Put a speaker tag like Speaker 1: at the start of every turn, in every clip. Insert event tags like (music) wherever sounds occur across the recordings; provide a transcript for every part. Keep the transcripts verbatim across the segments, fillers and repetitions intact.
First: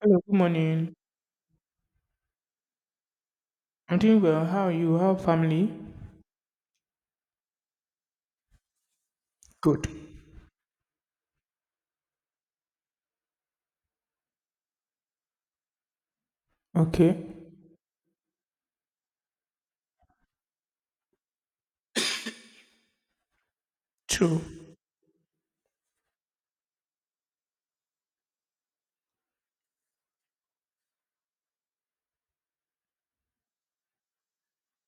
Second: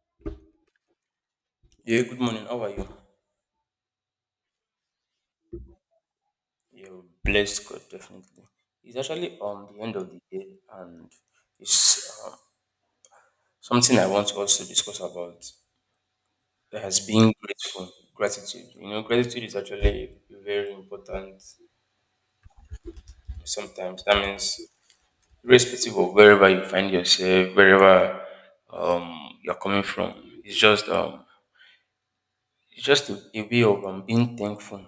Speaker 1: Hello, good morning.
Speaker 2: Yeah, good morning. How are you?
Speaker 1: I'm doing well. How are you? How are family?
Speaker 2: You're blessed, God, definitely. It's actually um the
Speaker 1: Good.
Speaker 2: end of the day, and it's um, something I want us to discuss about. That has
Speaker 1: Okay.
Speaker 2: been grateful, gratitude. You know, gratitude is actually very important. Sometimes that
Speaker 1: True.
Speaker 2: means, irrespective of wherever you find yourself, wherever um you're coming from, it's just um it's just a, a way of um, being thankful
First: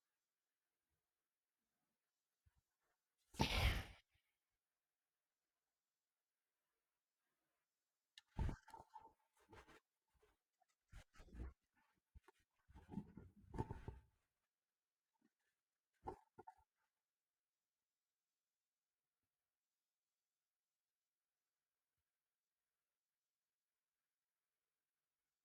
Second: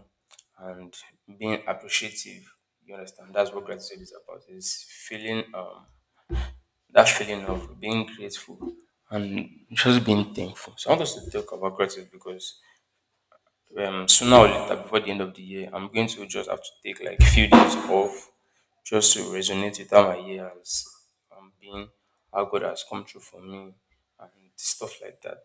Speaker 2: and being appreciative. You understand? That's what gratitude is about. It's feeling um, that feeling of being grateful and just being thankful. So I want us to talk about gratitude because um, sooner or later, before the end of the year, I'm going to just have to take like a few days off just to resonate with how my year has um, been, how God has come through for me, and stuff like that.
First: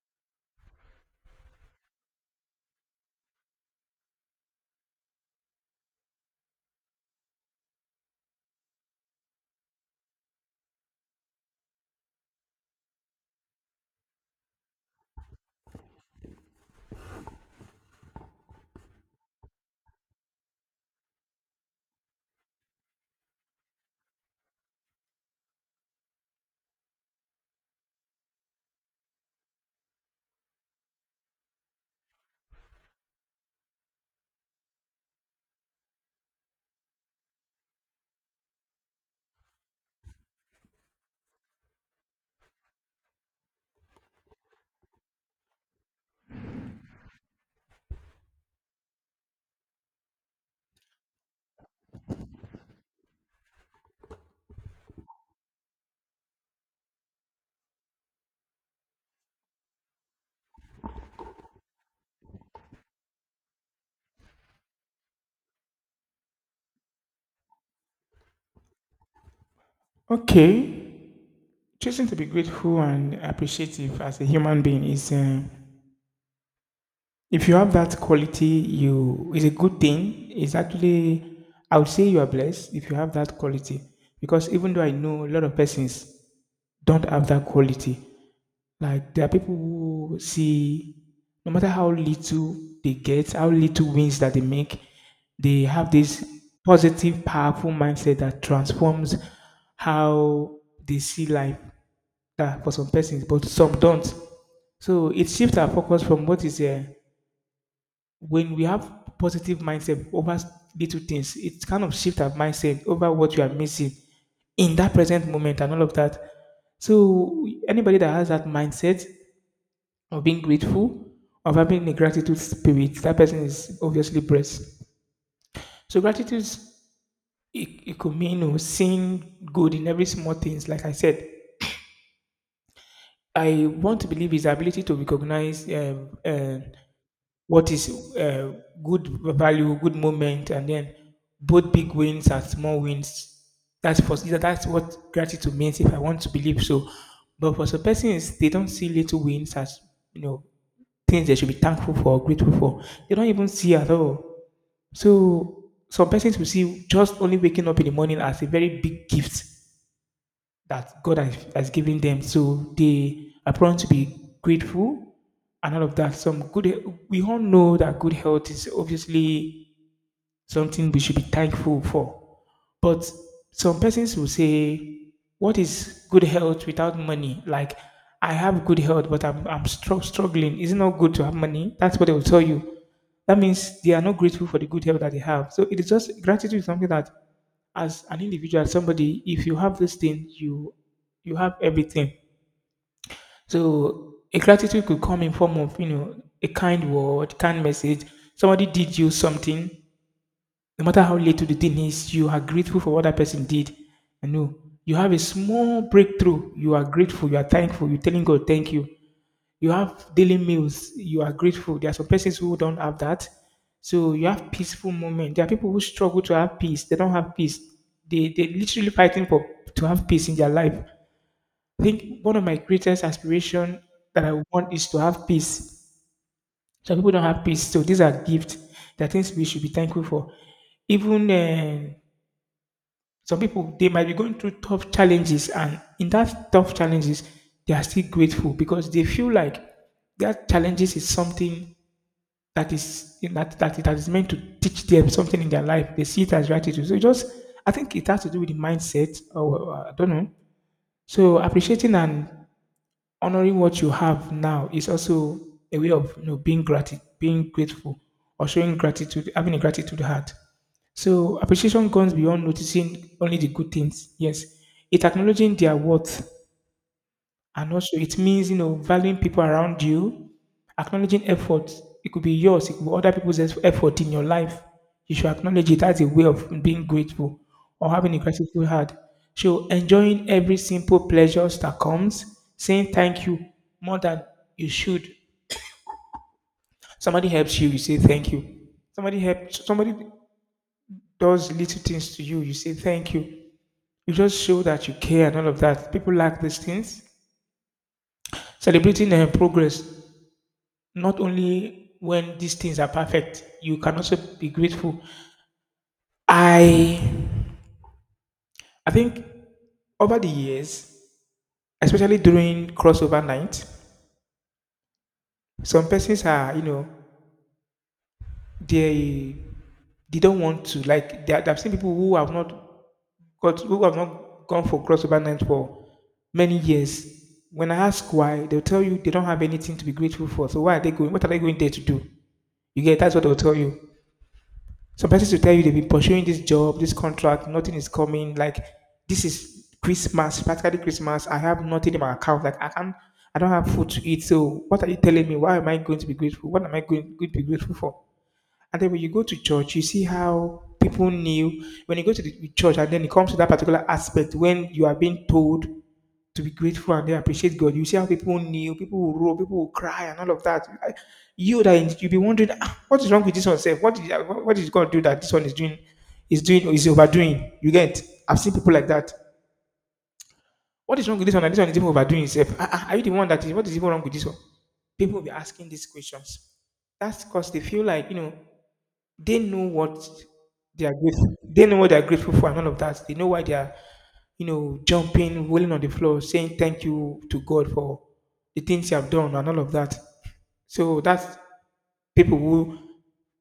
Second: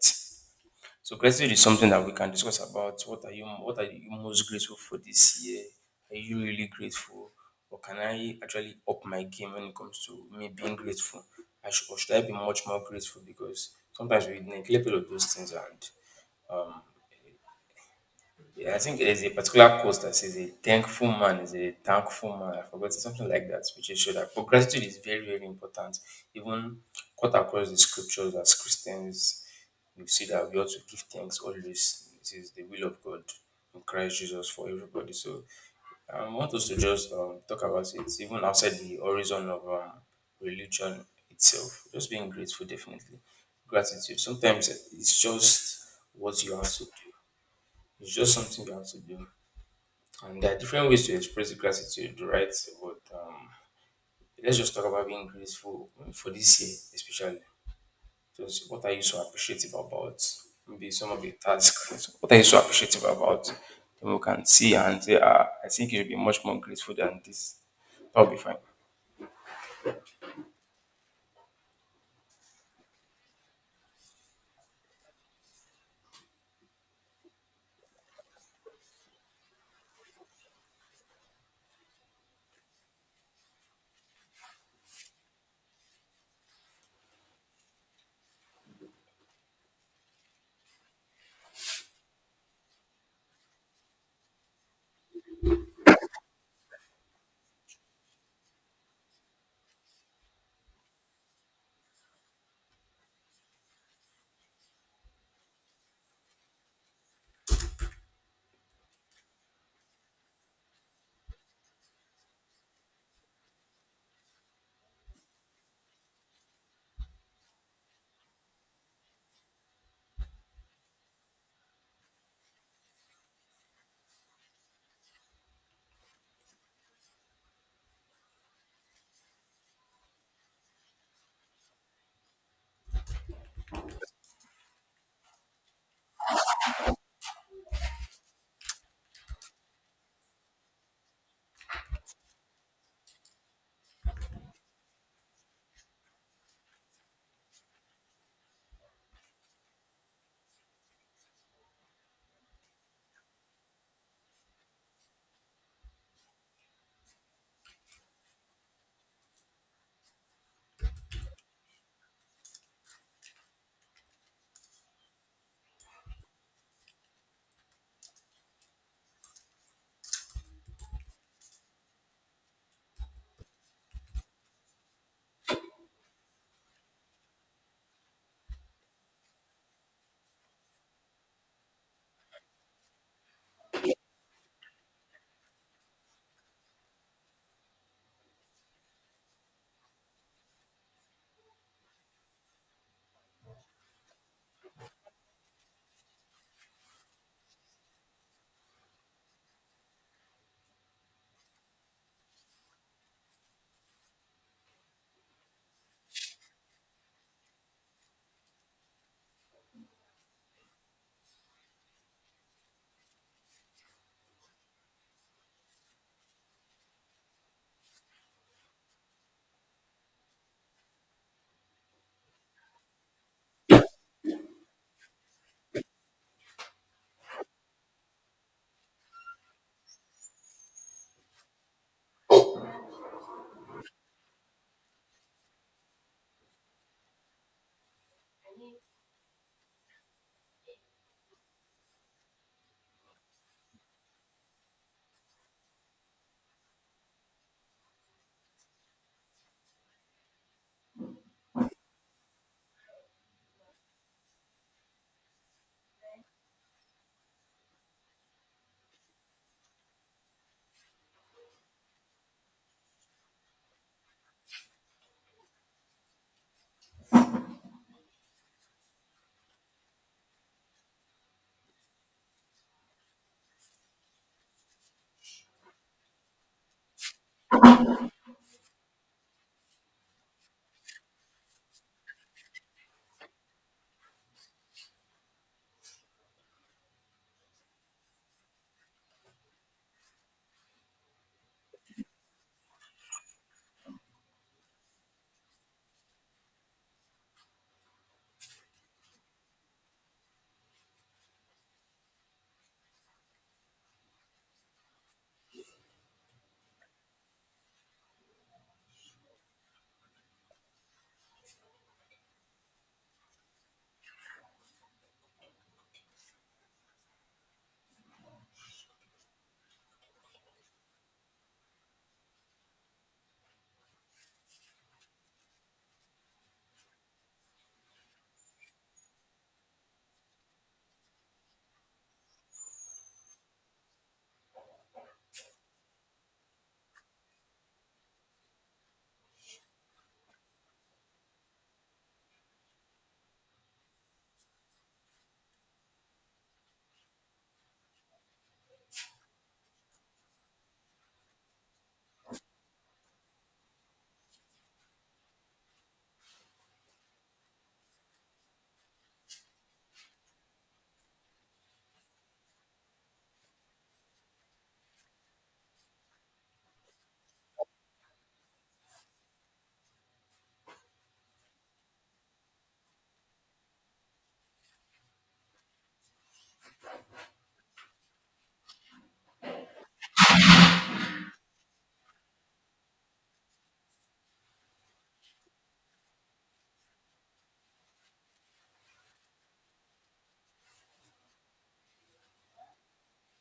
Speaker 2: So gratitude is something that we can discuss about. What are you what are you most grateful for this year? Are you really grateful? Or can I actually up my game when it comes to me being grateful? I should, or should I be much more grateful? Because sometimes we neglect all of those things, and yeah, I think there's a particular quote that says a thankful man is a thankful man. I forgot something like that, which is sure that, but gratitude is very, very important. Even cut across the scriptures as Christians, you see that we ought to give thanks always. It is the will of God in Christ Jesus for everybody. So um, I want us to just um, talk about it, even outside the horizon of um, religion itself. Just being grateful, definitely. Gratitude. Sometimes it's just what you have to do. It's just something you have to do. And there are different ways to express gratitude, right? But um, let's just talk about being grateful for this year, especially. Just what are you so appreciative about? Maybe some of the tasks. What are you so appreciative about? Then we can see and say, ah, I think you should be much more grateful than this. That'll be fine.
Speaker 1: Okay. Choosing to be grateful and appreciative as a human being is, uh, if you have that quality, you is a good thing. It's actually, I would say you are blessed if you have that quality, because even though I know a lot of persons don't have that quality. Like, there are people who see, no matter how little they get, how little wins that they make, they have this positive, powerful mindset that transforms how they see life. That for some persons, but some don't. So it shifts our focus from what is there. When we have positive mindset over little things, it kind of shifts our mindset over what you are missing in that present moment and all of that. So anybody that has that mindset of being grateful, of having a gratitude spirit, that person is obviously blessed. So gratitude, it, it could mean, you know, seeing good in every small things. Like I said, I want to believe his ability to recognize um, uh, what is uh, good value, good moment, and then both big wins and small wins. That's for that's what gratitude means. If I want to believe so, but for some persons, they don't see little wins as you know things they should be thankful for or grateful for. They don't even see at all. So some persons will see just only waking up in the morning as a very big gift that God has, has given them. So they are prone to be grateful and all of that. Some good We all know that good health is obviously something we should be thankful for. But some persons will say, "What is good health without money?" Like, I have good health, but I'm I'm stru- struggling. Is it not good to have money? That's what they will tell you. That means they are not grateful for the good health that they have. So it is just gratitude is something that, as an individual, as somebody, if you have this thing, you you have everything. So a gratitude could come in form of, you know a kind word, kind message. Somebody did you something, no matter how little the thing is, you are grateful for what that person did. I know you have a small breakthrough. You are grateful. You are thankful. You're telling God, thank you. You have daily meals. You are grateful. There are some persons who don't have that. So you have peaceful moment. There are people who struggle to have peace. They don't have peace. They they literally fighting for to have peace in their life. I think one of my greatest aspiration that I want is to have peace. So people don't have peace. So these are gifts. There are things we should be thankful for. Even uh, some people they might be going through tough challenges, and in that tough challenges they are still grateful because they feel like that challenges is something that is that, that that is meant to teach them something in their life. They see it as gratitude. So it just, I think it has to do with the mindset, or, or I don't know. So appreciating and honoring what you have now is also a way of, you know being gratitude, being grateful, or showing gratitude, having a gratitude heart. So appreciation goes beyond noticing only the good things. Yes, it acknowledging their worth, and also, it means, you know, valuing people around you, acknowledging effort. It could be yours, it could be other people's eff- effort in your life. You should acknowledge it as a way of being grateful or having a grateful heart. So, enjoying every simple pleasures that comes, saying thank you more than you should. Somebody helps you, you say thank you. Somebody helps, somebody does little things to you, you say thank you. You just show that you care and all of that. People like these things. Celebrating uh, progress. Not only when these things are perfect, you can also be grateful. I I think over the years, especially during crossover night, some persons are, you know, they they don't want to, like, they, I've seen people who have not got who have not gone for crossover night for many years. When I ask why, they'll tell you they don't have anything to be grateful for. So why are they going? What are they going there to do? You get? That's what they'll tell you. Some persons will tell you they've been pursuing this job, this contract, nothing is coming. Like, this is Christmas, practically Christmas. I have nothing in my account. Like, I can't, I don't have food to eat. So what are you telling me? Why am I going to be grateful? What am I going, going to be grateful for? And then when you go to church, you see how people knew when you go to the church, and then it comes to that particular aspect when you are being told to be grateful and they appreciate God. You see how people kneel, people will roll, people will cry, and all of that. I- You, that you'll be wondering, "Ah, what is wrong with this one? Self? What is what what is God do that this one is doing? Is doing is overdoing?" You get? I've seen people like that. What is wrong with this one? And this one is even overdoing itself. Ah, ah, are you the one that is? What is even wrong with this one? People will be asking these questions. That's because they feel like, you know they know what they are grateful. They know what they are grateful for and all of that. They know why they are, you know, jumping, rolling on the floor, saying thank you to God for the things you have done and all of that. So that's people who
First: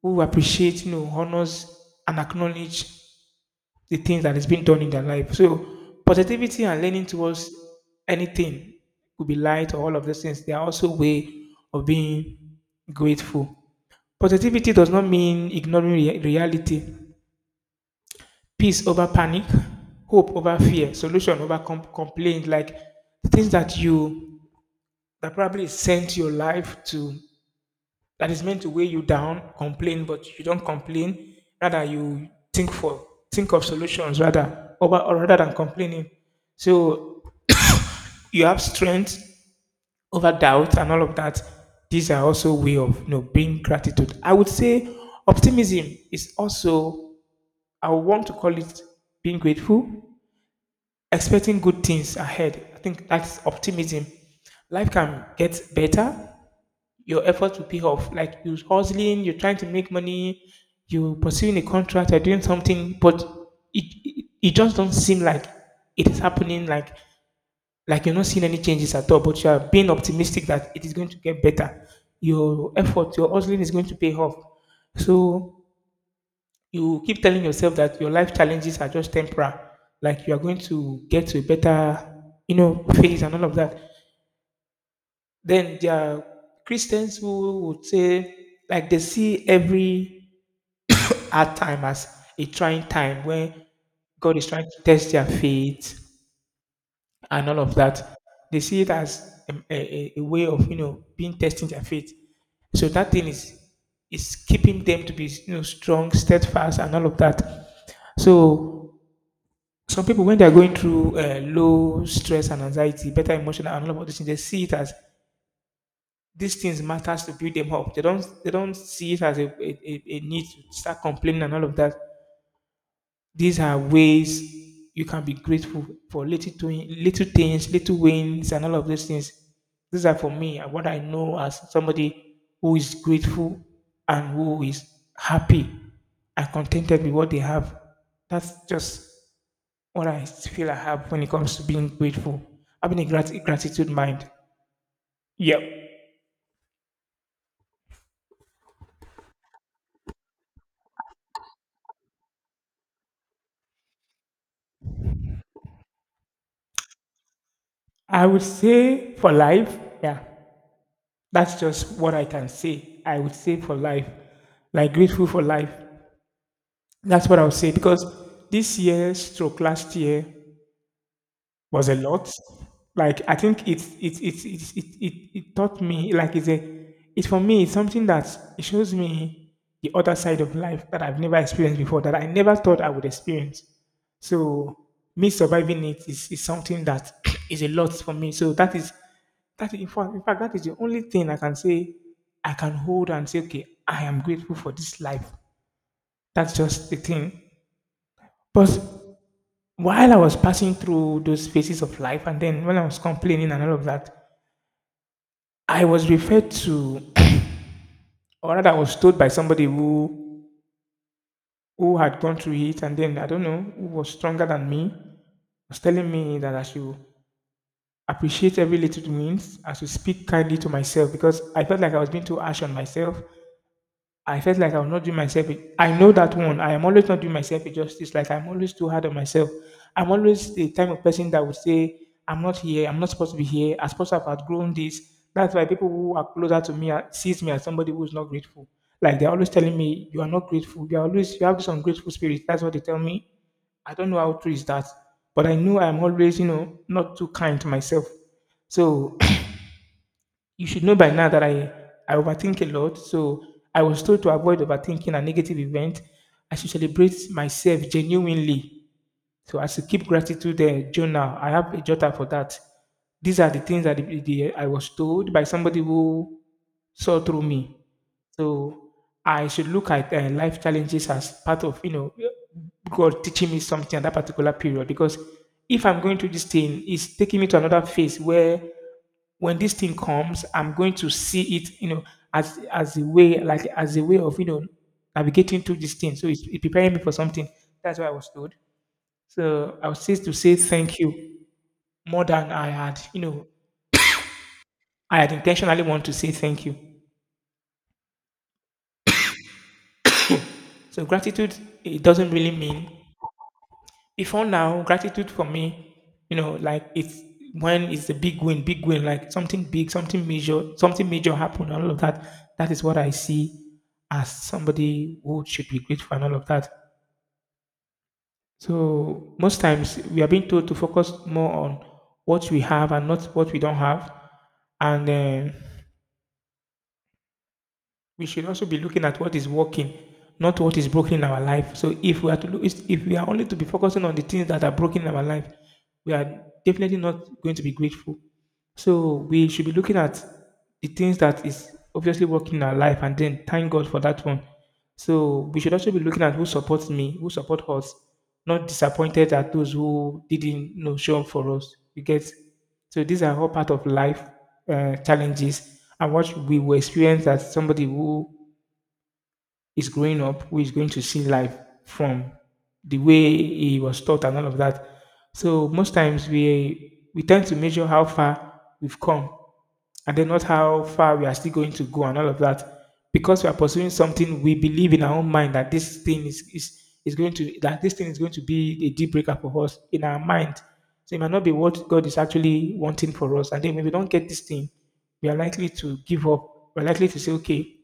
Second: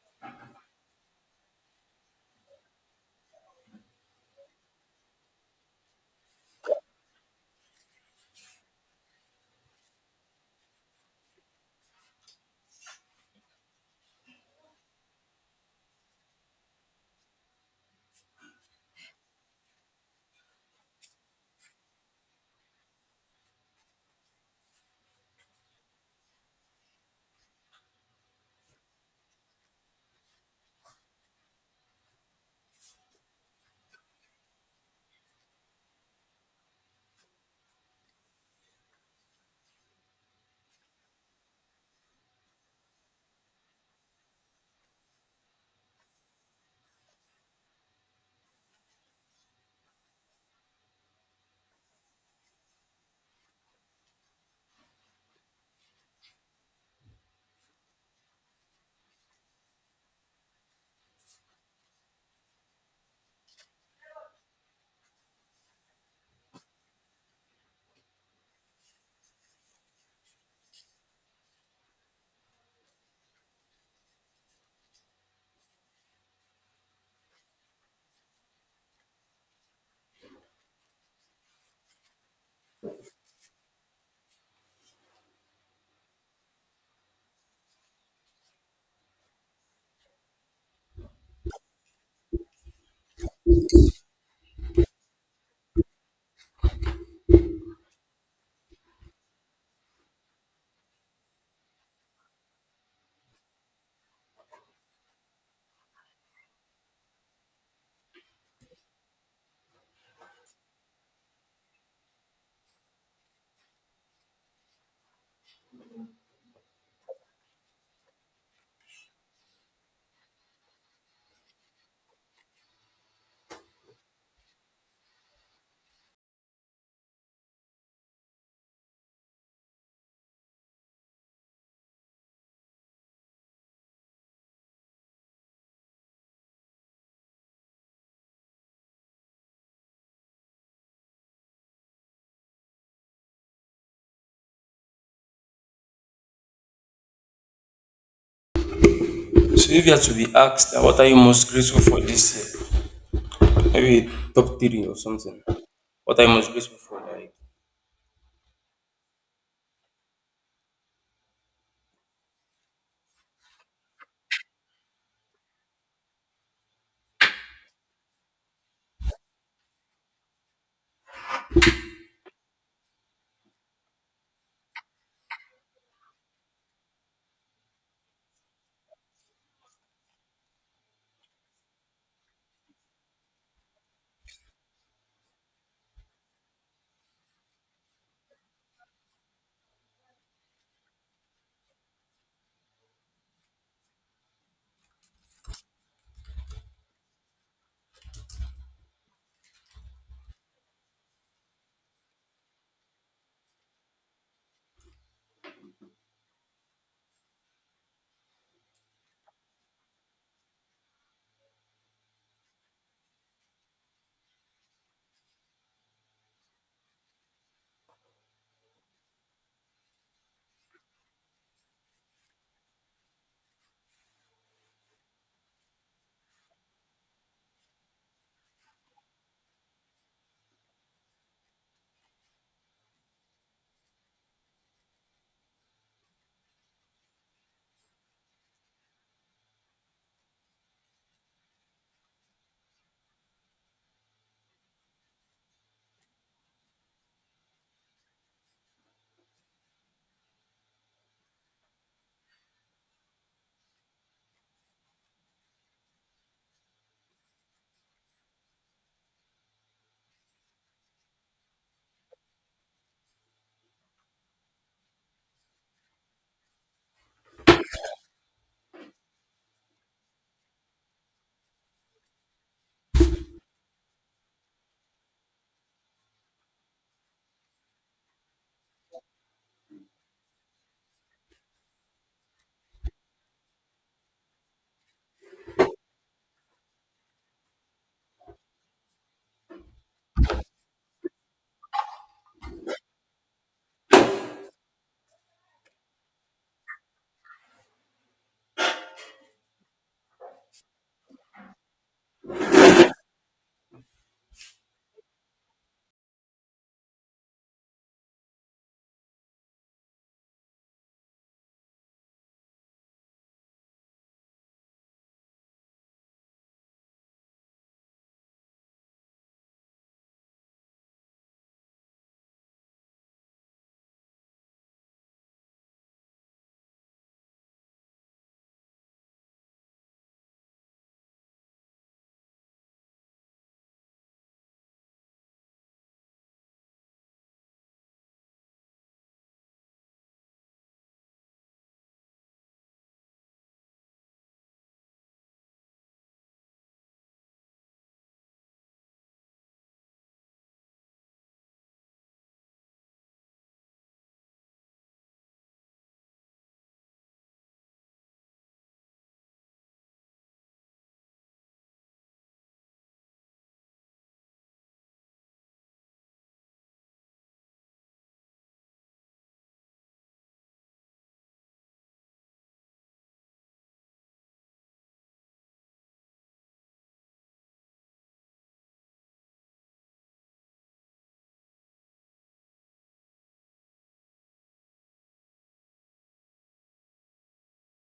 Speaker 1: who appreciate, you know, honors and acknowledge the things that is being done in their life. So positivity and leaning towards anything could be light or all of those things. They are also way of being grateful. Positivity does not mean ignoring rea- reality. Peace over panic, hope over fear, solution over com- complaint. Like, the things that you that probably sent your life to, that is meant to weigh you down, complain, but you don't complain. Rather, you think for think of solutions rather over, or rather than, complaining. So you have strength over doubt and all of that. These are also way of, you know being gratitude. I would say optimism is also, I want to call it, being grateful, expecting good things ahead. I think that's optimism. Life can get better. Your effort will pay off. Like, you're hustling, you're trying to make money, you're pursuing a contract, you're doing something, but it, it it just don't seem like it is happening. Like like you're not seeing any changes at all, but you are being optimistic that it is going to get better. Your effort, your hustling is going to pay off. So you keep telling yourself that your life challenges are just temporary, like you are going to get to a better, you know, phase and all of that. Then there are Christians who would say, like, they see every hard time as a trying time when God is trying to test their faith and all of that. They see it as a, a, a a way of, you know being testing their faith. So that thing is is keeping them to be, you know strong, steadfast, and all of that. So some people, when they are going through uh, low stress and anxiety, better emotional and all of those things, they see it as these things matters to build them up. They don't they don't see it as a, a, a a need to start complaining and all of that. These are ways you can be grateful for little doing, little things, little wins, and all of those things. These are for me and what I know as somebody who is grateful and who is happy and contented with what they have. That's just what I feel I have when it comes to being grateful, having a grat- gratitude mind. Yeah,
Speaker 2: So if you had to be asked that, what are you most grateful for this year? Maybe top three or something. What are you most grateful for? Like
Speaker 1: I would say for life, yeah, that's just what I can say. I would say for life, like, grateful for life. That's what I would say because this year, stroke last year, was a lot. Like, I think it's it's it's it's it, it, it taught me, like, it's a it's for me it's something that it shows me the other side of life that I've never experienced before, that I never thought I would experience. So me surviving it is, is something that (clears throat) is a lot for me. So that is that in fact, in fact that is the only thing I can say. I can hold and say, okay, I am grateful for this life. That's just the thing. But while I was passing through those phases of life, and then when I was complaining and all of that, I was referred to, (clears throat) or rather, I was told by somebody who who had gone through it, and then I don't know who was stronger than me, was telling me that I should appreciate every little wins. I should speak kindly to myself because I felt like I was being too harsh on myself. I felt like I was not doing myself. a- I know that one. I am always not doing myself a justice. Like, I'm always too hard on myself. I'm always the type of person that would say, "I'm not here. I'm not supposed to be here. I'm supposed to have outgrown this." That's why people who are closer to me are- sees me as somebody who is not grateful. Like, they're always telling me, "You are not grateful. You are always you have this ungrateful spirit." That's what they tell me. I don't know how true is that, but I know I'm always, you know, not too kind to myself. So you should know by now that I, I overthink a lot. So I was told to avoid overthinking a negative event. I should celebrate myself genuinely. So I should keep gratitude uh, journal. I have a jotter for that. These are the things that the, the- I was told by somebody who saw through me. So I should look at uh, life challenges as part of, you know, God teaching me something at that particular period. Because if I'm going through this thing, it's taking me to another phase where when this thing comes, I'm going to see it, you know, as as a way, like as a way of, you know, navigating through this thing. So it's, it's preparing me for something. That's what I was told. So I was still to say thank you more than I had, you know, I had intentionally want to say thank you. So gratitude, it doesn't really mean. Before now, gratitude for me, you know, like, it's when it's a big win, big win, like something big, something major, something major happened, and all of that. That is what I see as somebody who should be grateful and all of that. So most times we are being told to focus more on what we have and not what we don't have, and. Uh, we should also be looking at what is working, not what is broken in our life. So if we are to look, if we are only to be focusing on the things that are broken in our life, we are definitely not going to be grateful. So we should be looking at the things that is obviously working in our life, and then thank God for that one. So we should also be looking at who supports me, who support us, not disappointed at those who didn't, you know, show up for us. You get. So these are all part of life uh, challenges and what we will experience as somebody who is growing up, who is going to see life from the way he was taught and all of that. So most times we we tend to measure how far we've come and then not how far we are still going to go and all of that. Because we are pursuing something we believe in our own mind that this thing is is, is going to that this thing is going to be a deal breaker for us in our mind. So it might not be what God is actually wanting for us. And then when we don't get this thing, we are likely to give up. We're likely to say, okay,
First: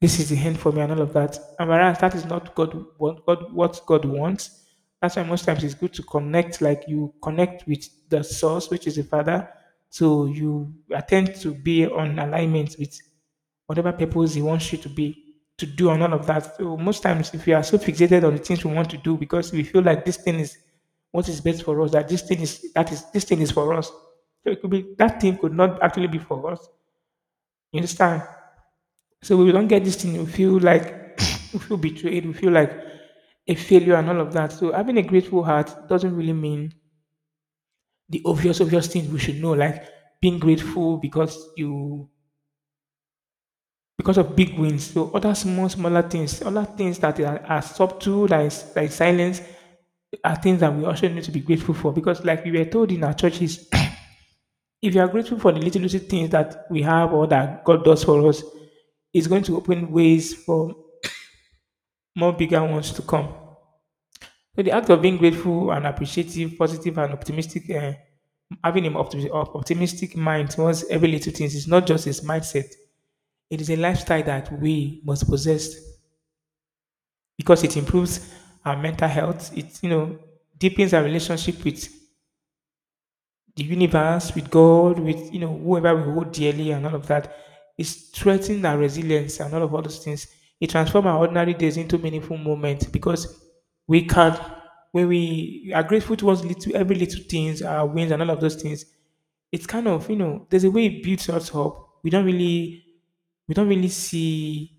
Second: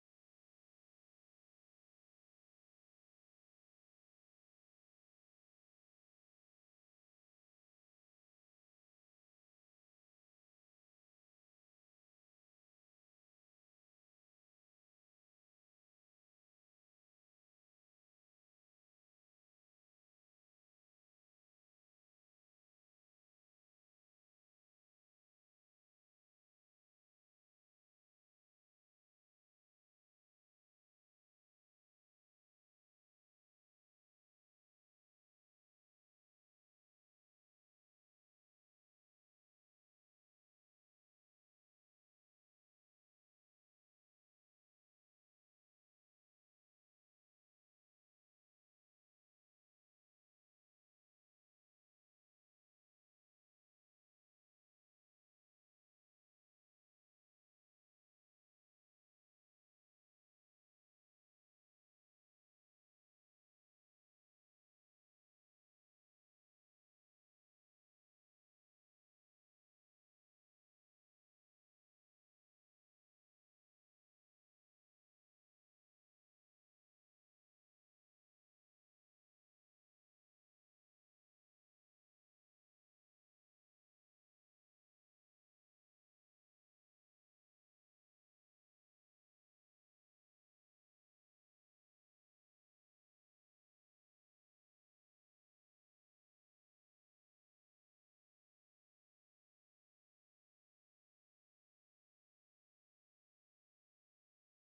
Speaker 1: this is the end for me and all of that. And whereas that is not God what God what God wants. That's why most times it's good to connect, like, you connect with the source, which is the Father. So you attempt to be on alignment with whatever purpose he wants you to be to do and all of that. So most times if we are so fixated on the things we want to do because we feel like this thing is what is best for us, that this thing is that is this thing is for us. So it could be that thing could not actually be for us. You understand? So we don't get this thing, we feel like (laughs) (clears throat) we feel betrayed, we feel like a failure and all of that. So having a grateful heart doesn't really mean the obvious, obvious things we should know, like being grateful because you because of big wins. So other small, smaller things, other things that are, are subtle, that is like silence, are things that we also need to be grateful for. Because like we were told in our churches, (clears throat) if you are grateful for the little little things that we have or that God does for us, it's going to open ways for more bigger ones to come. So the act of being grateful and appreciative, positive and optimistic, uh, having an optimi- op- optimistic mind towards every little things is not just a mindset. It is a lifestyle that we must possess because it improves our mental health. It, you know, deepens our relationship with the universe, with God, with, you know, whoever we hold dearly and all of that, that, is strengthening our resilience and all of all those things. It transforms our ordinary days into meaningful moments because we can when we are grateful towards little every little things, our wins and all of those things, it's kind of, you know, there's a way it builds us up. We don't really we don't really see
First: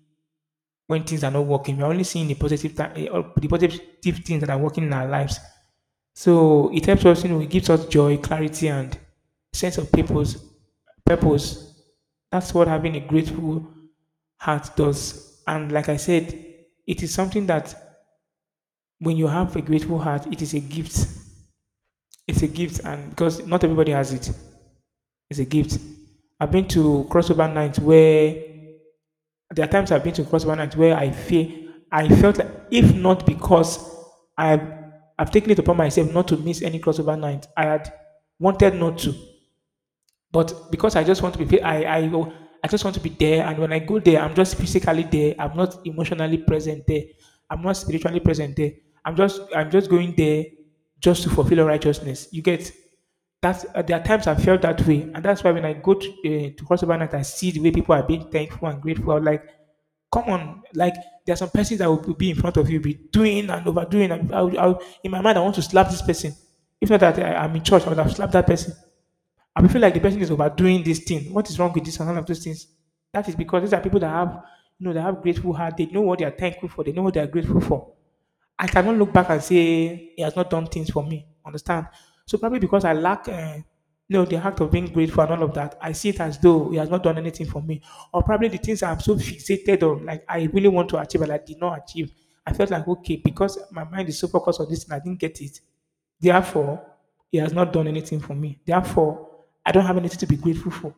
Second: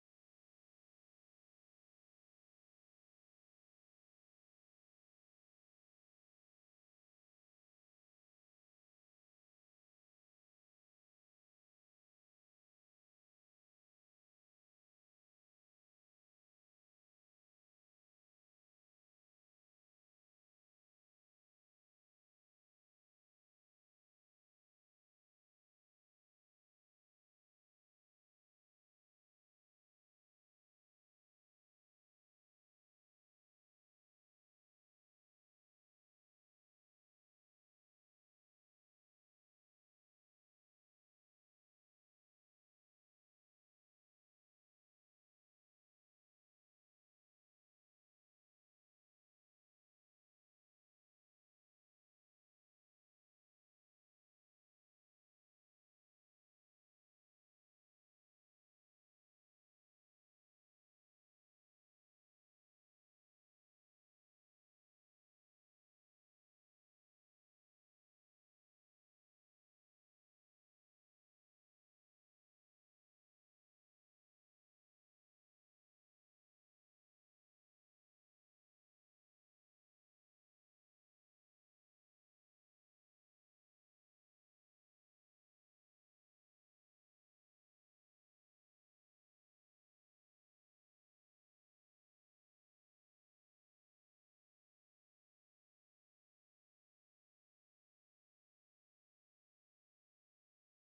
Speaker 1: when things are not working. We're only seeing the positive th- the positive things that are working in our lives. So it helps us, you know, it gives us joy, clarity, and sense of purpose. Purpose. That's what having a grateful heart does. And like I said, it is something that when you have a grateful heart, it is a gift. It's a gift, and because not everybody has it, it's a gift. I've been to crossover nights where There are times I've been to CrossFit night where I feel I felt like if not because I've I've taken it upon myself not to miss any crossover night, I had wanted not to. But because I just want to be, I, I, go- I just want to be there. And when I go there, I'm just physically there. I'm not emotionally present there. I'm not spiritually present there. I'm just, I'm just going there just to fulfill righteousness. You get that? Uh, there are times I felt that way, and that's why when I go to uh, to crossover night, I see the way people are being thankful and grateful. I'm like, come on, like, there are some persons that will be in front of you, be doing and overdoing. And I, would- I, would- in my mind, I want to slap this person. If not that I, I'm in church, I would have slapped that person, and we feel like the person is overdoing this thing. What is wrong with this and all of those things? That is because these are people that have, you know, that have grateful heart. They know what they are thankful for. They know what they are grateful for. I cannot look back and say he has not done things for me. Understand? So probably because I lack, uh, you know, the act of being grateful and all of that, I see it as though he has not done anything for me. Or probably the things I'm so fixated on, like, I really want to achieve and I did not achieve. I felt like, okay, because my mind is so focused on this and I didn't get it. Therefore, he has not done anything for me. Therefore, I don't have anything to be grateful for.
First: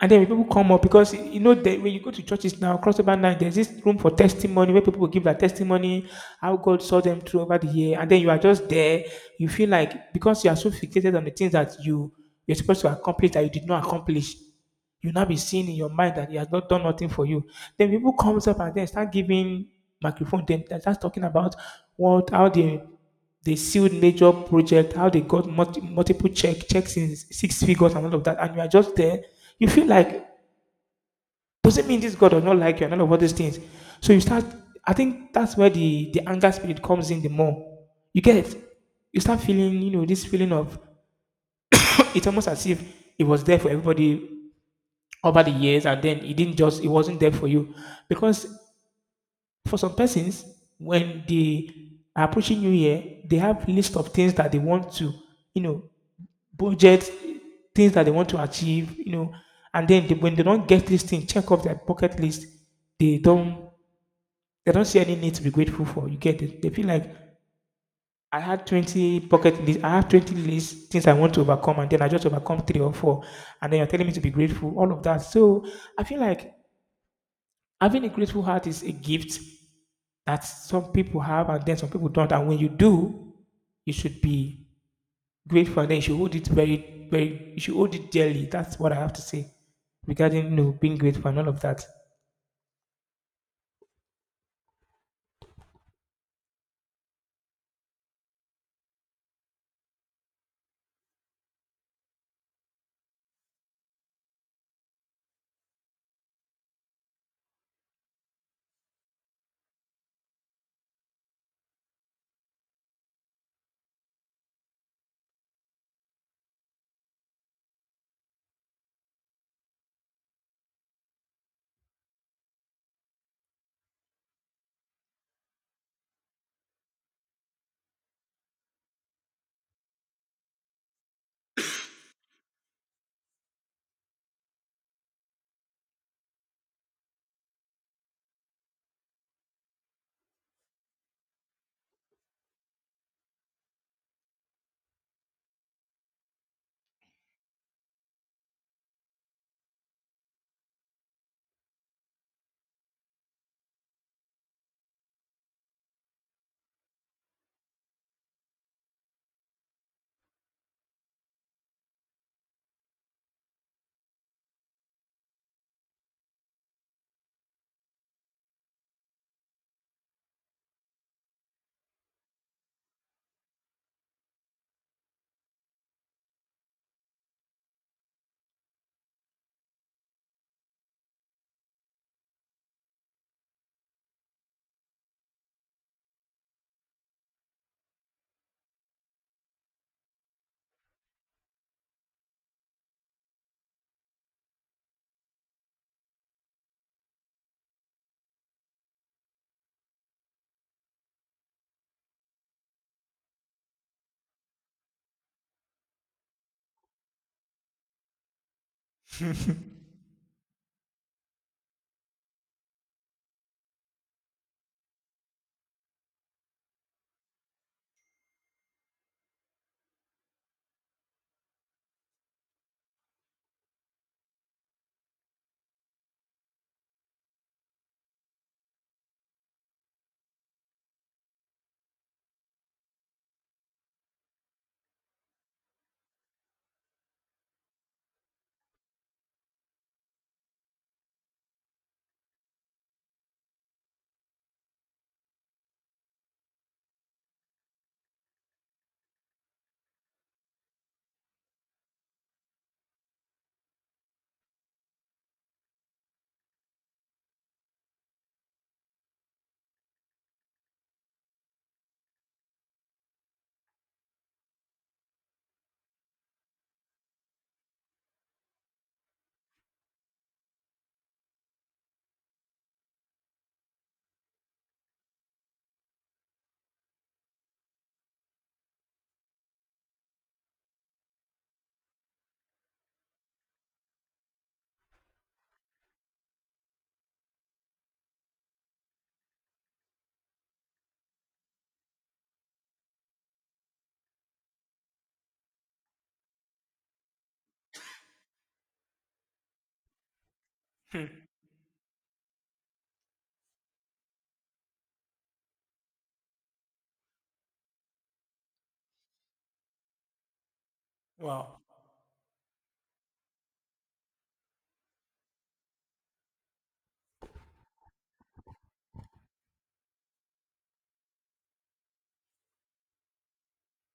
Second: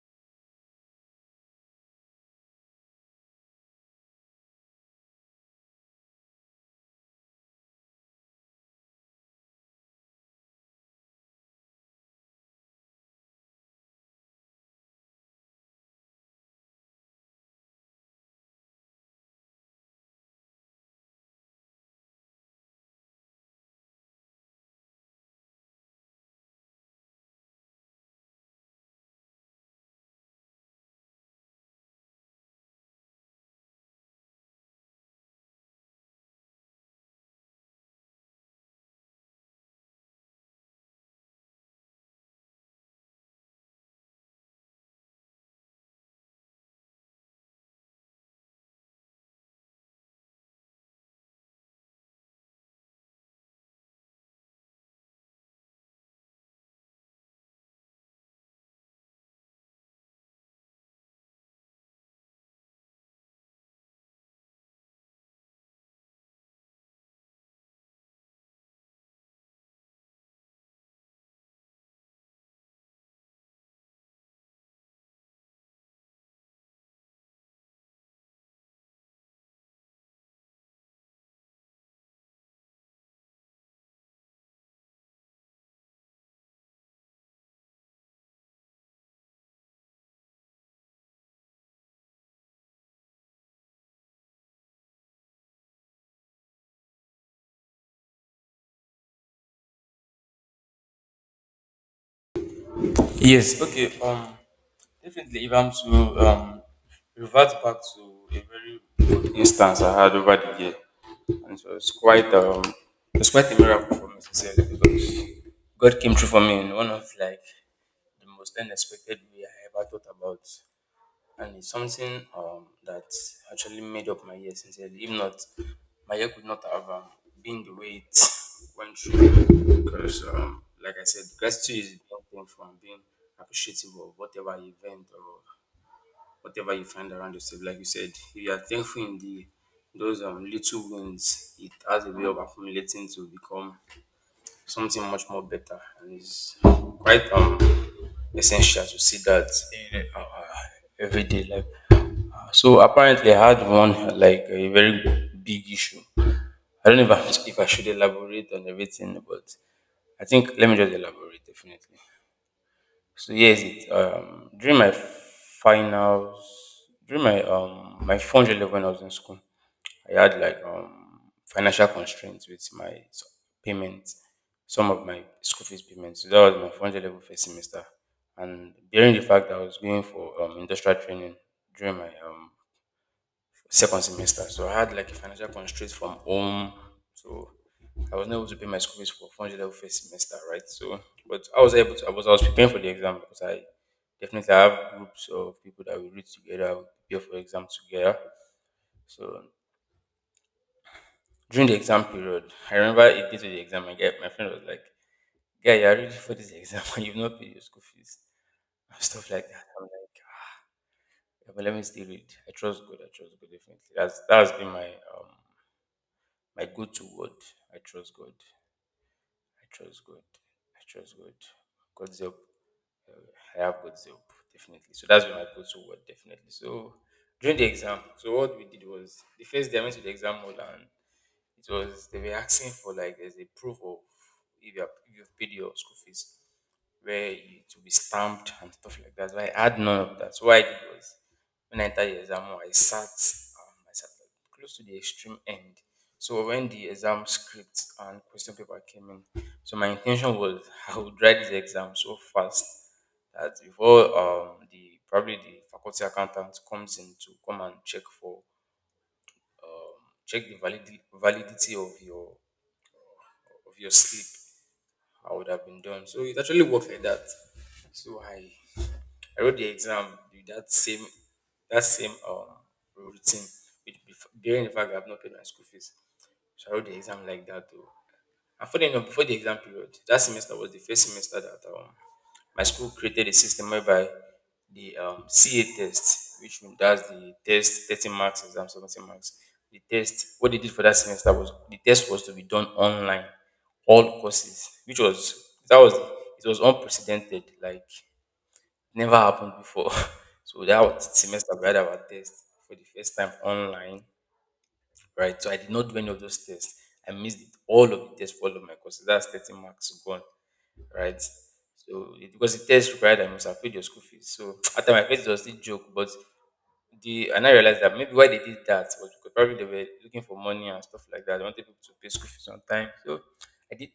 Speaker 1: And then when people come up, because you know that when you go to churches now, crossover night, there's this room for testimony where people will give their testimony, how God saw them through over the year, and then you are just there. You feel like because you are so fixated on the things that you you're supposed to accomplish that you did not accomplish, you now be seeing in your mind that he has not done nothing for you. Then people comes up and then start giving microphone. Then they start talking about what how they they sealed major project, how they got multi, multiple check checks in six figures and all of that. And you are just there. You feel like doesn't mean this God does not like you and all of all these things. So you start. I think that's where the the anger spirit comes in the more. You get it? You start feeling, you know, this feeling of (clears throat) it's almost as if it was there for everybody over the years, and then it didn't just it wasn't there for you, because for some persons, when they are approaching New Year, they have list of things that they want to, you know, budget things that they want to achieve, you know, and then they, when they don't get this thing, check off their bucket list, they don't they don't see any need to be grateful for. You get it? They feel like I had twenty bucket list, I have twenty lists, things I want to overcome, and then I just overcome three or four, and then you're telling me to be grateful, all of that. So I feel like having a grateful heart is a gift that some people have and then some people don't. And when you do, you should be grateful and then you should hold it very, very, you should hold it dearly. That's what I have to say regarding, you know, being grateful and all of that.
Speaker 2: yes, okay. Um Definitely, if I'm to um, revert back to a very good instance I had over the year, and it was quite um, it was quite a miracle for me sincerely, because God came through for me in one of like the most unexpected way I ever thought about, and it's something um, that actually made up my year sincerely. If not, my year could not have um, been the way it went through because, um, like I said, gratitude is one thing, from being appreciative of whatever event or whatever you find around yourself. Like you said, if you are thankful in the those um, little wins, it has a way of accumulating to become something much more better, and it's quite um essential to see that in uh, uh, everyday life. Uh, so apparently, I had one uh, like a very big issue. I don't (laughs) know if I, if I should elaborate on everything, but I think let me just elaborate definitely. So yes, it um during my finals, during my um my final year when I was in school, I had like um financial constraints with my s- payments, some of my school fees payments. So that was my final level first semester, and bearing the fact that I was going for um industrial training during my um second semester. So I had like a financial constraint from home. So I was not able to pay my school fees for four hundred level first semester, right? So, but I was able to, I was, I was preparing for the exam, because I definitely have groups of people that we read together, we prepare for exam together. So during the exam period, I remember a day to the exam, I get, my friend was like, "Guy, you're ready for this exam (laughs) and you've not paid your school fees and stuff like that." I'm like, "Ah, but let me still read. I trust God, I trust God, definitely." That's, that's been my um, my go-to word. I trust God. I trust God. I trust God. God's help. Uh, I have God's help, definitely. So that's been my go-to word, definitely. So during the exam, so what we did was, the first day I went to the exam hall, and it was they were asking for, like, there's a proof of if you have, if you've paid your school fees, where it will be stamped and stuff like that. So I had none of that. So what I did was, when I entered the exam hall, I sat um, I sat like close to the extreme end. So when the exam script and question paper came in, so my intention was, (laughs) I would write this exam so fast that before um, the probably the faculty accountant comes in to come and check for check the validity validity of your of your sleep, I would have been done. So it actually worked like that. So I I wrote the exam with that same that same um routine, with, bef- bearing the fact that I've not paid my school fees. So I wrote the exam like that too. And funny enough, before the exam period, that semester was the first semester that um, my school created a system whereby the um, C A test, which does the test thirty marks, exam seventeen marks. The test, what they did for that semester was, the test was to be done online, all courses, which was, that was, it was unprecedented, like never happened before. (laughs) So that was the semester we had our test for the first time online, right? So I did not do any of those tests. I missed it, all of the tests for all of my courses. That's thirty marks gone, right? So it, because the test required I must have paid your school fees. So (tsk) at the time I paid it was still joke, but the and I realized that maybe why they did that was because probably they were looking for money and stuff like that. They wanted people to pay school fees on time. So I did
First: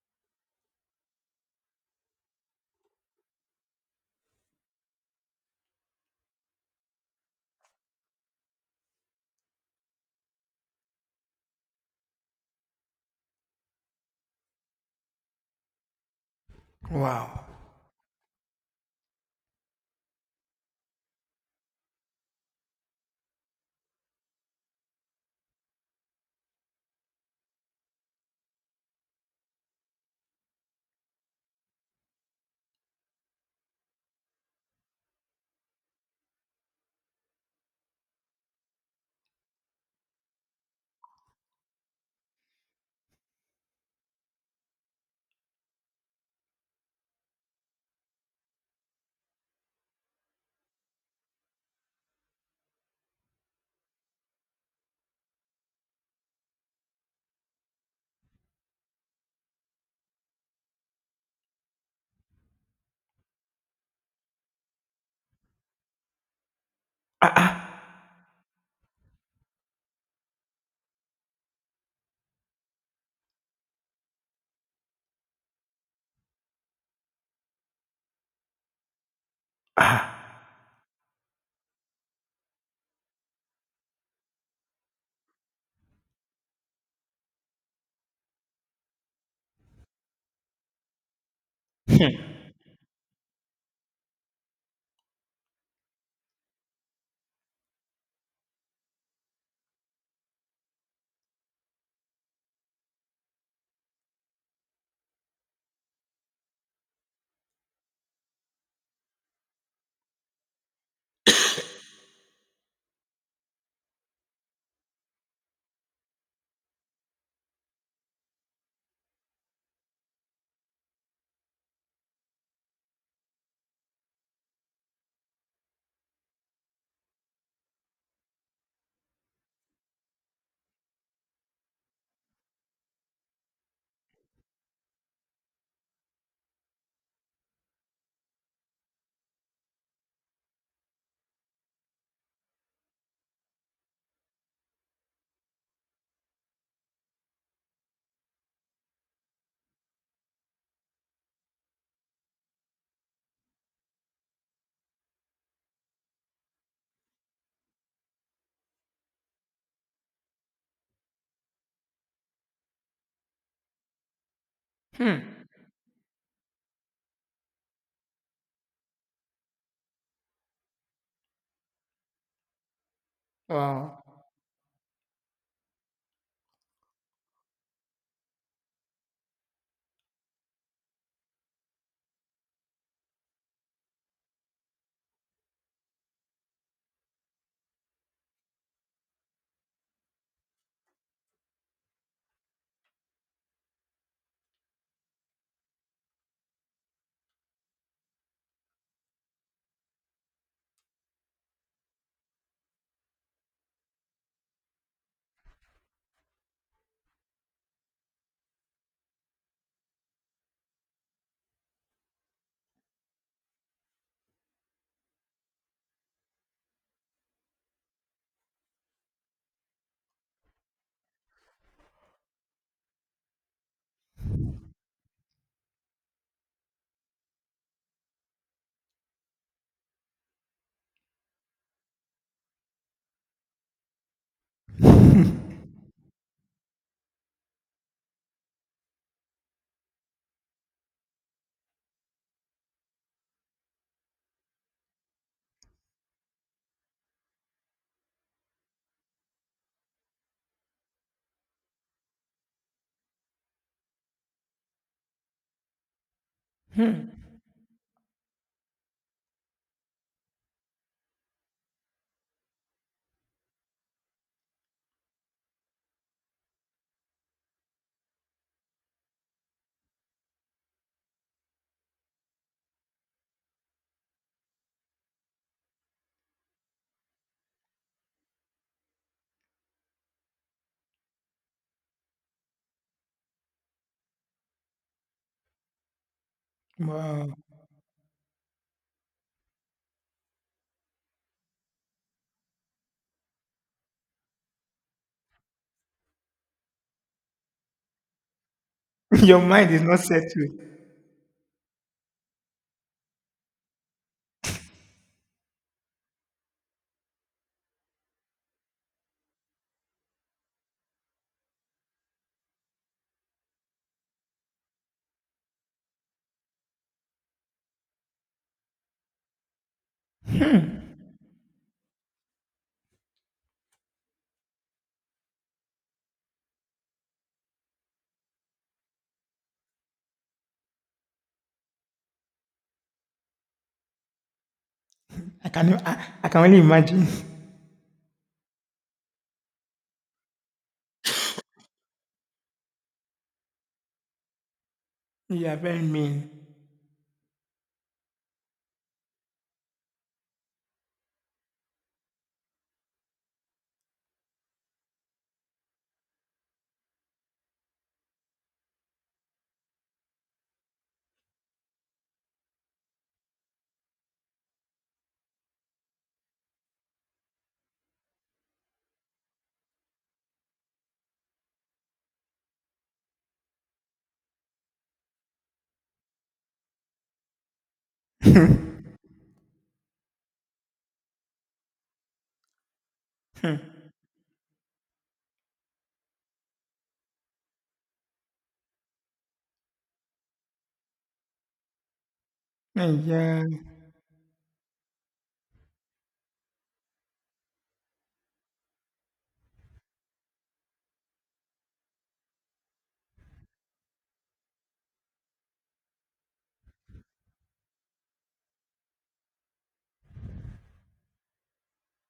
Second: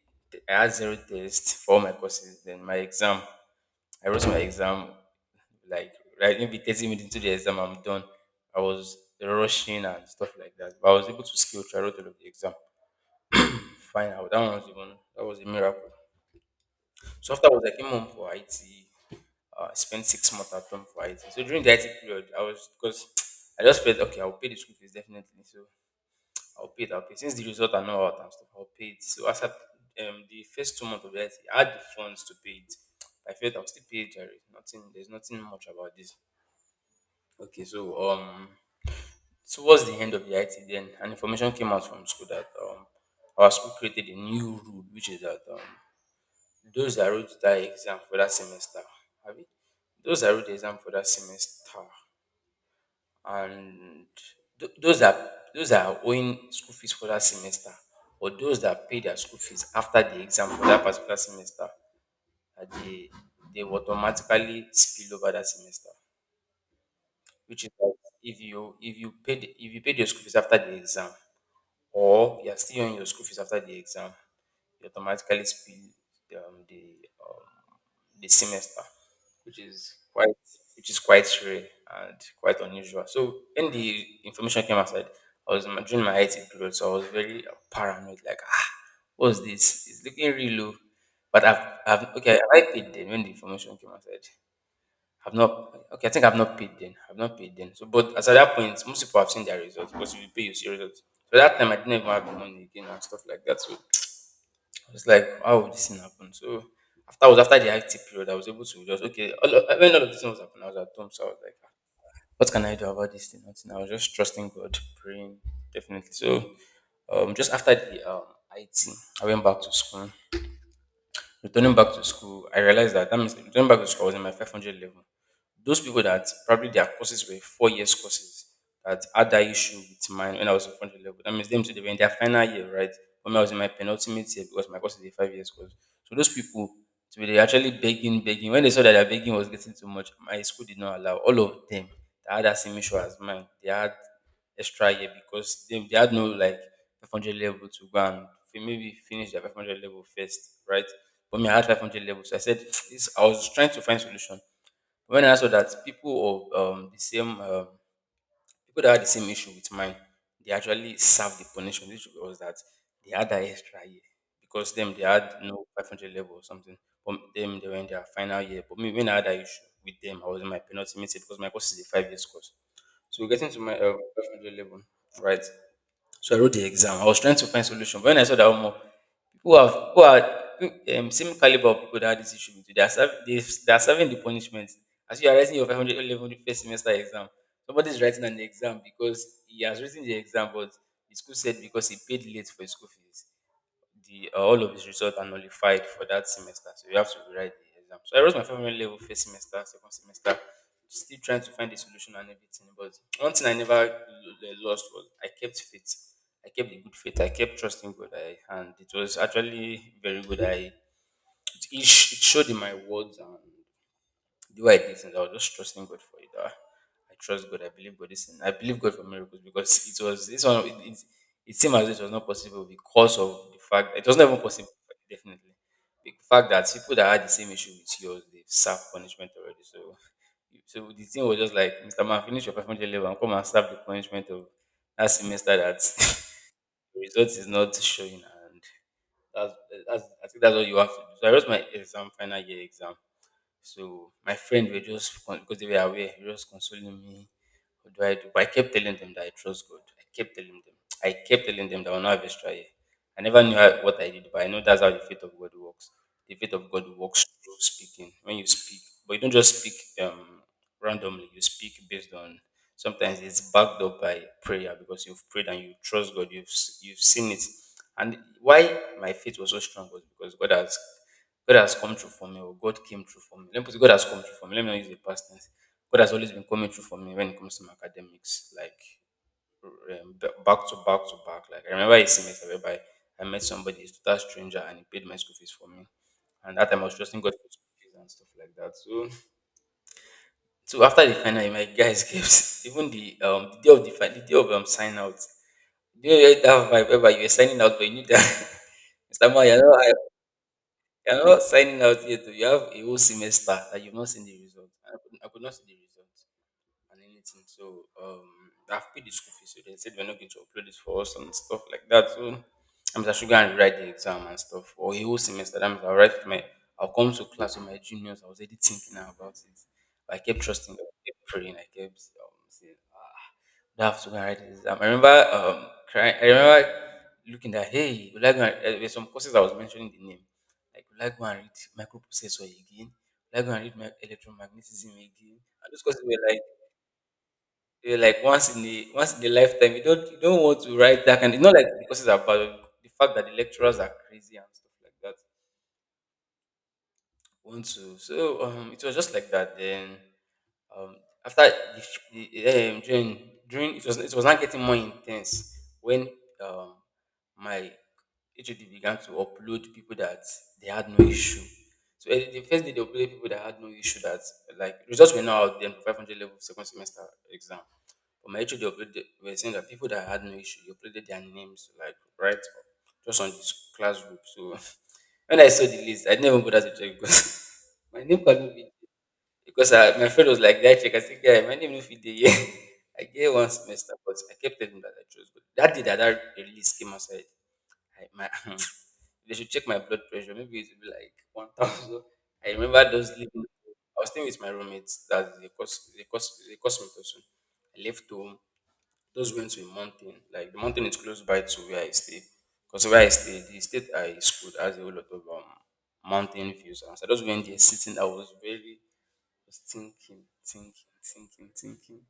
Speaker 2: I had zero tests for all my courses. Then my exam, I wrote my exam like, right, maybe thirty minutes into the exam I'm done. I was rushing and stuff like that, but I was able to scale through a lot of the exam fine. I- that one was even, that was a miracle. So
Speaker 1: Wow.
Speaker 2: after, I was like, came home for IT. uh, I spent six months at home for IT. So during the IT period, I was, because (tsk) I just felt okay, I'll pay the school fees definitely. So I'll pay it, I'll pay, since the result are not out and stuff, I'll pay it. So as at um, the first two months of the IT, I had the funds to pay it. I felt I'll still pay it, there is nothing there's nothing much about this. okay so um Towards the end of the I T then, an information came out from school that um, our school created a new rule, which is that um, those that wrote that exam for that semester, have it? Those that wrote the exam for that semester, and th- those that, those that are owing school fees for that semester, or those that pay their school fees after the exam for that particular semester, that they they will automatically spill over that semester, which is that, if you, if you paid, if you paid your school fees after the exam, or you're still on your school fees after the exam, you automatically spill um, the um, the semester, which is quite, which is quite rare and quite unusual. So when the information came outside, I was in my-, during my I T period, so I was very uh, paranoid. Like, ah, what's this? It's looking real low. But I've, I've okay, I paid then when the information came outside. I've not, okay, I think I've not paid then. I've not paid then. So but as at that point, most people have seen their results, because if you pay you see results. So that time I didn't even have the money again and stuff like that. So I was like, how would this thing happen? So after I was after the I T period, I was able to just okay, all, of- when all of this thing was happening, I was at home, so I was like, "Ah, what can I do about this thing? Nothing." I was just trusting God, praying, definitely. So um just after the um I T, I went back to school. Returning back to school, I realized that, that means returning back to school I was in my five hundred level. Those people that probably their courses were four years courses that had that issue with mine when I was in front level. That means them too, they were in their final year, right? When I was in my penultimate year because my course is a five years course. So those people, so they were actually begging, begging. When they saw that their begging was getting too much, my school did not allow all of them that had that same issue as mine. They had extra year because they, they had no, like, five hundred level to go and fi- maybe finish their five hundred level first, right? But me, I had five hundred level. So I said, (tsk) this, I was trying to find solution when I saw that people of um, the same, um, people that had the same issue with mine, they actually served the punishment, which was that they had that extra year because them they had no five hundred level or something. But them they were in their final year. But me, when I had that issue with them, I was in my penultimate year because my course is a five years course. So getting to my uh,
Speaker 1: Wow.
Speaker 2: five hundred level, right? So I wrote the exam. I was trying to find solution, but when I saw that more people have who are who- um, same caliber of people that had this issue with you. They are, serv- they, s- they are serving the punishment. As you are writing your five hundred level first semester exam, somebody is writing an exam because he has written the exam, but the school said because he paid late for his school fees, the uh, all of his results are nullified for that semester. So you have to rewrite the exam. So I wrote my final level first semester, second semester, still trying to find the solution and everything. But one thing I never l- l- lost was I kept faith. I kept the good faith. I kept trusting God. I, and it was actually very good. I it, sh- it showed in my words and to do I did things, I was just trusting God for it. Ah, I trust God. I believe God. Is. I believe God for miracles because (laughs) it was this one. It, it, it seemed as if it was not possible because of the fact it was not even possible. Definitely, the fact that people that had the same issue with yours, they've served punishment already. So, so the thing was just like, Mister Man, finish your five hundred level and come and serve the punishment of that semester. That (laughs) the result is not showing, and that's, that's I think that's what you have to do. So I wrote my exam, final year exam, so my friend were just con- because they were aware, they were just consoling me. What do I do? But I kept telling them that I trust God. I kept telling them. I kept telling them that I will not have extra year. I never knew how, what I did, but I know that's how the faith of God works. The faith of God
Speaker 1: Hmm.
Speaker 2: works through speaking. When you speak, but you don't just speak um, randomly. You speak based on, sometimes it's backed up by prayer because you've prayed and you trust God. You've s- you've seen it. And why my faith was so strong was because God has. God has come through for me, or God came through for me. Let me put it, God has come through for me. Let me not use the past tense. God has always been coming through for me when it comes to my academics, like um, ba- back to back to back. Like, I remember a semester whereby I met somebody, a total stranger, and he paid my school fees for me. And that time I was trusting God
Speaker 1: Wow.
Speaker 2: for school fees and stuff like that. So, so after the final, my guys gave (laughs) even the um the day of the final, the day of um sign out. You know, you had that vibe whereby you were signing out, but you knew that (laughs)
Speaker 1: (laughs)
Speaker 2: mister
Speaker 1: Your
Speaker 2: Man, you're
Speaker 1: mind is
Speaker 2: not,
Speaker 1: not settled.
Speaker 2: you are not signing out yet. Oh. You have a whole semester that you've not seen the result. I could, I could not see the result and anything. So um, I've paid the school fees, so they said we're not going to upload it for us and stuff like that. So I'm just going and write the exam and stuff for a whole semester. That means I'll write with my, I'll come to class with my juniors. I was already thinking about it. I kept trusting God. I kept praying. I kept um, saying, ah, I have to go and write the exam. I remember um, crying. I remember looking at, hey, will I go and, uh, there's some courses I was mentioning the name. Like, will I go and read microprocessor again? Will I go and read my electromagnetism again?
Speaker 1: I
Speaker 2: And
Speaker 1: can,
Speaker 2: those courses
Speaker 1: I,
Speaker 2: were
Speaker 1: I
Speaker 2: like,
Speaker 1: can only imagine. (laughs)
Speaker 2: you're like once in the once in a lifetime. You don't you don't want to write that kind. It's not like the courses are bad, but the fact that the lecturers are crazy and stuff like that.
Speaker 1: You are very mean.
Speaker 2: Want to so um it was just like that. Then um after the, f- the um, during during it was it was not getting more intense when um my H O D began to upload people that they had no issue. So eh, the first day they uploaded people that had no issue, that like results were not out then for five hundred level second semester exam. But my issue, we were saying that people that had no issue, they uploaded their names like right up, just on this classroom. So (laughs) when I saw the list, I didn't even bother to check because (laughs) my name cannot be
Speaker 1: (laughs)
Speaker 2: because I, my friend was like, "Guy, check." I said, "Guy, my name no fit dey here." (laughs) I gave one semester, but I kept telling him that I chose. But that day that that release came outside, I, my (laughs) (clears throat) they should check my blood pressure. Maybe it will be like one thousand. I remember those living.
Speaker 1: Yeah.
Speaker 2: I was staying with my roommates. That they cost they cost they cost me too soon. I left home, just going to a mountain. Like, the mountain is close by to where I stay, because where I stay, the state I schooled has a whole lot of um, mountain views. And so I just went there sitting. I was very just thinking, thinking, thinking, thinking.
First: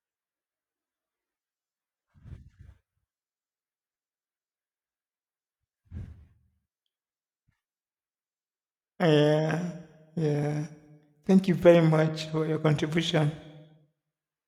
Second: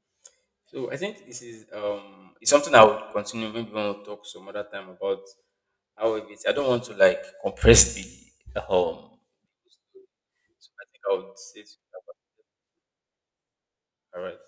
Speaker 2: So I think this is um it's something I would continue. Maybe when we talk some other time about how it is. I don't want to like compress the um. So I think I would say, all right.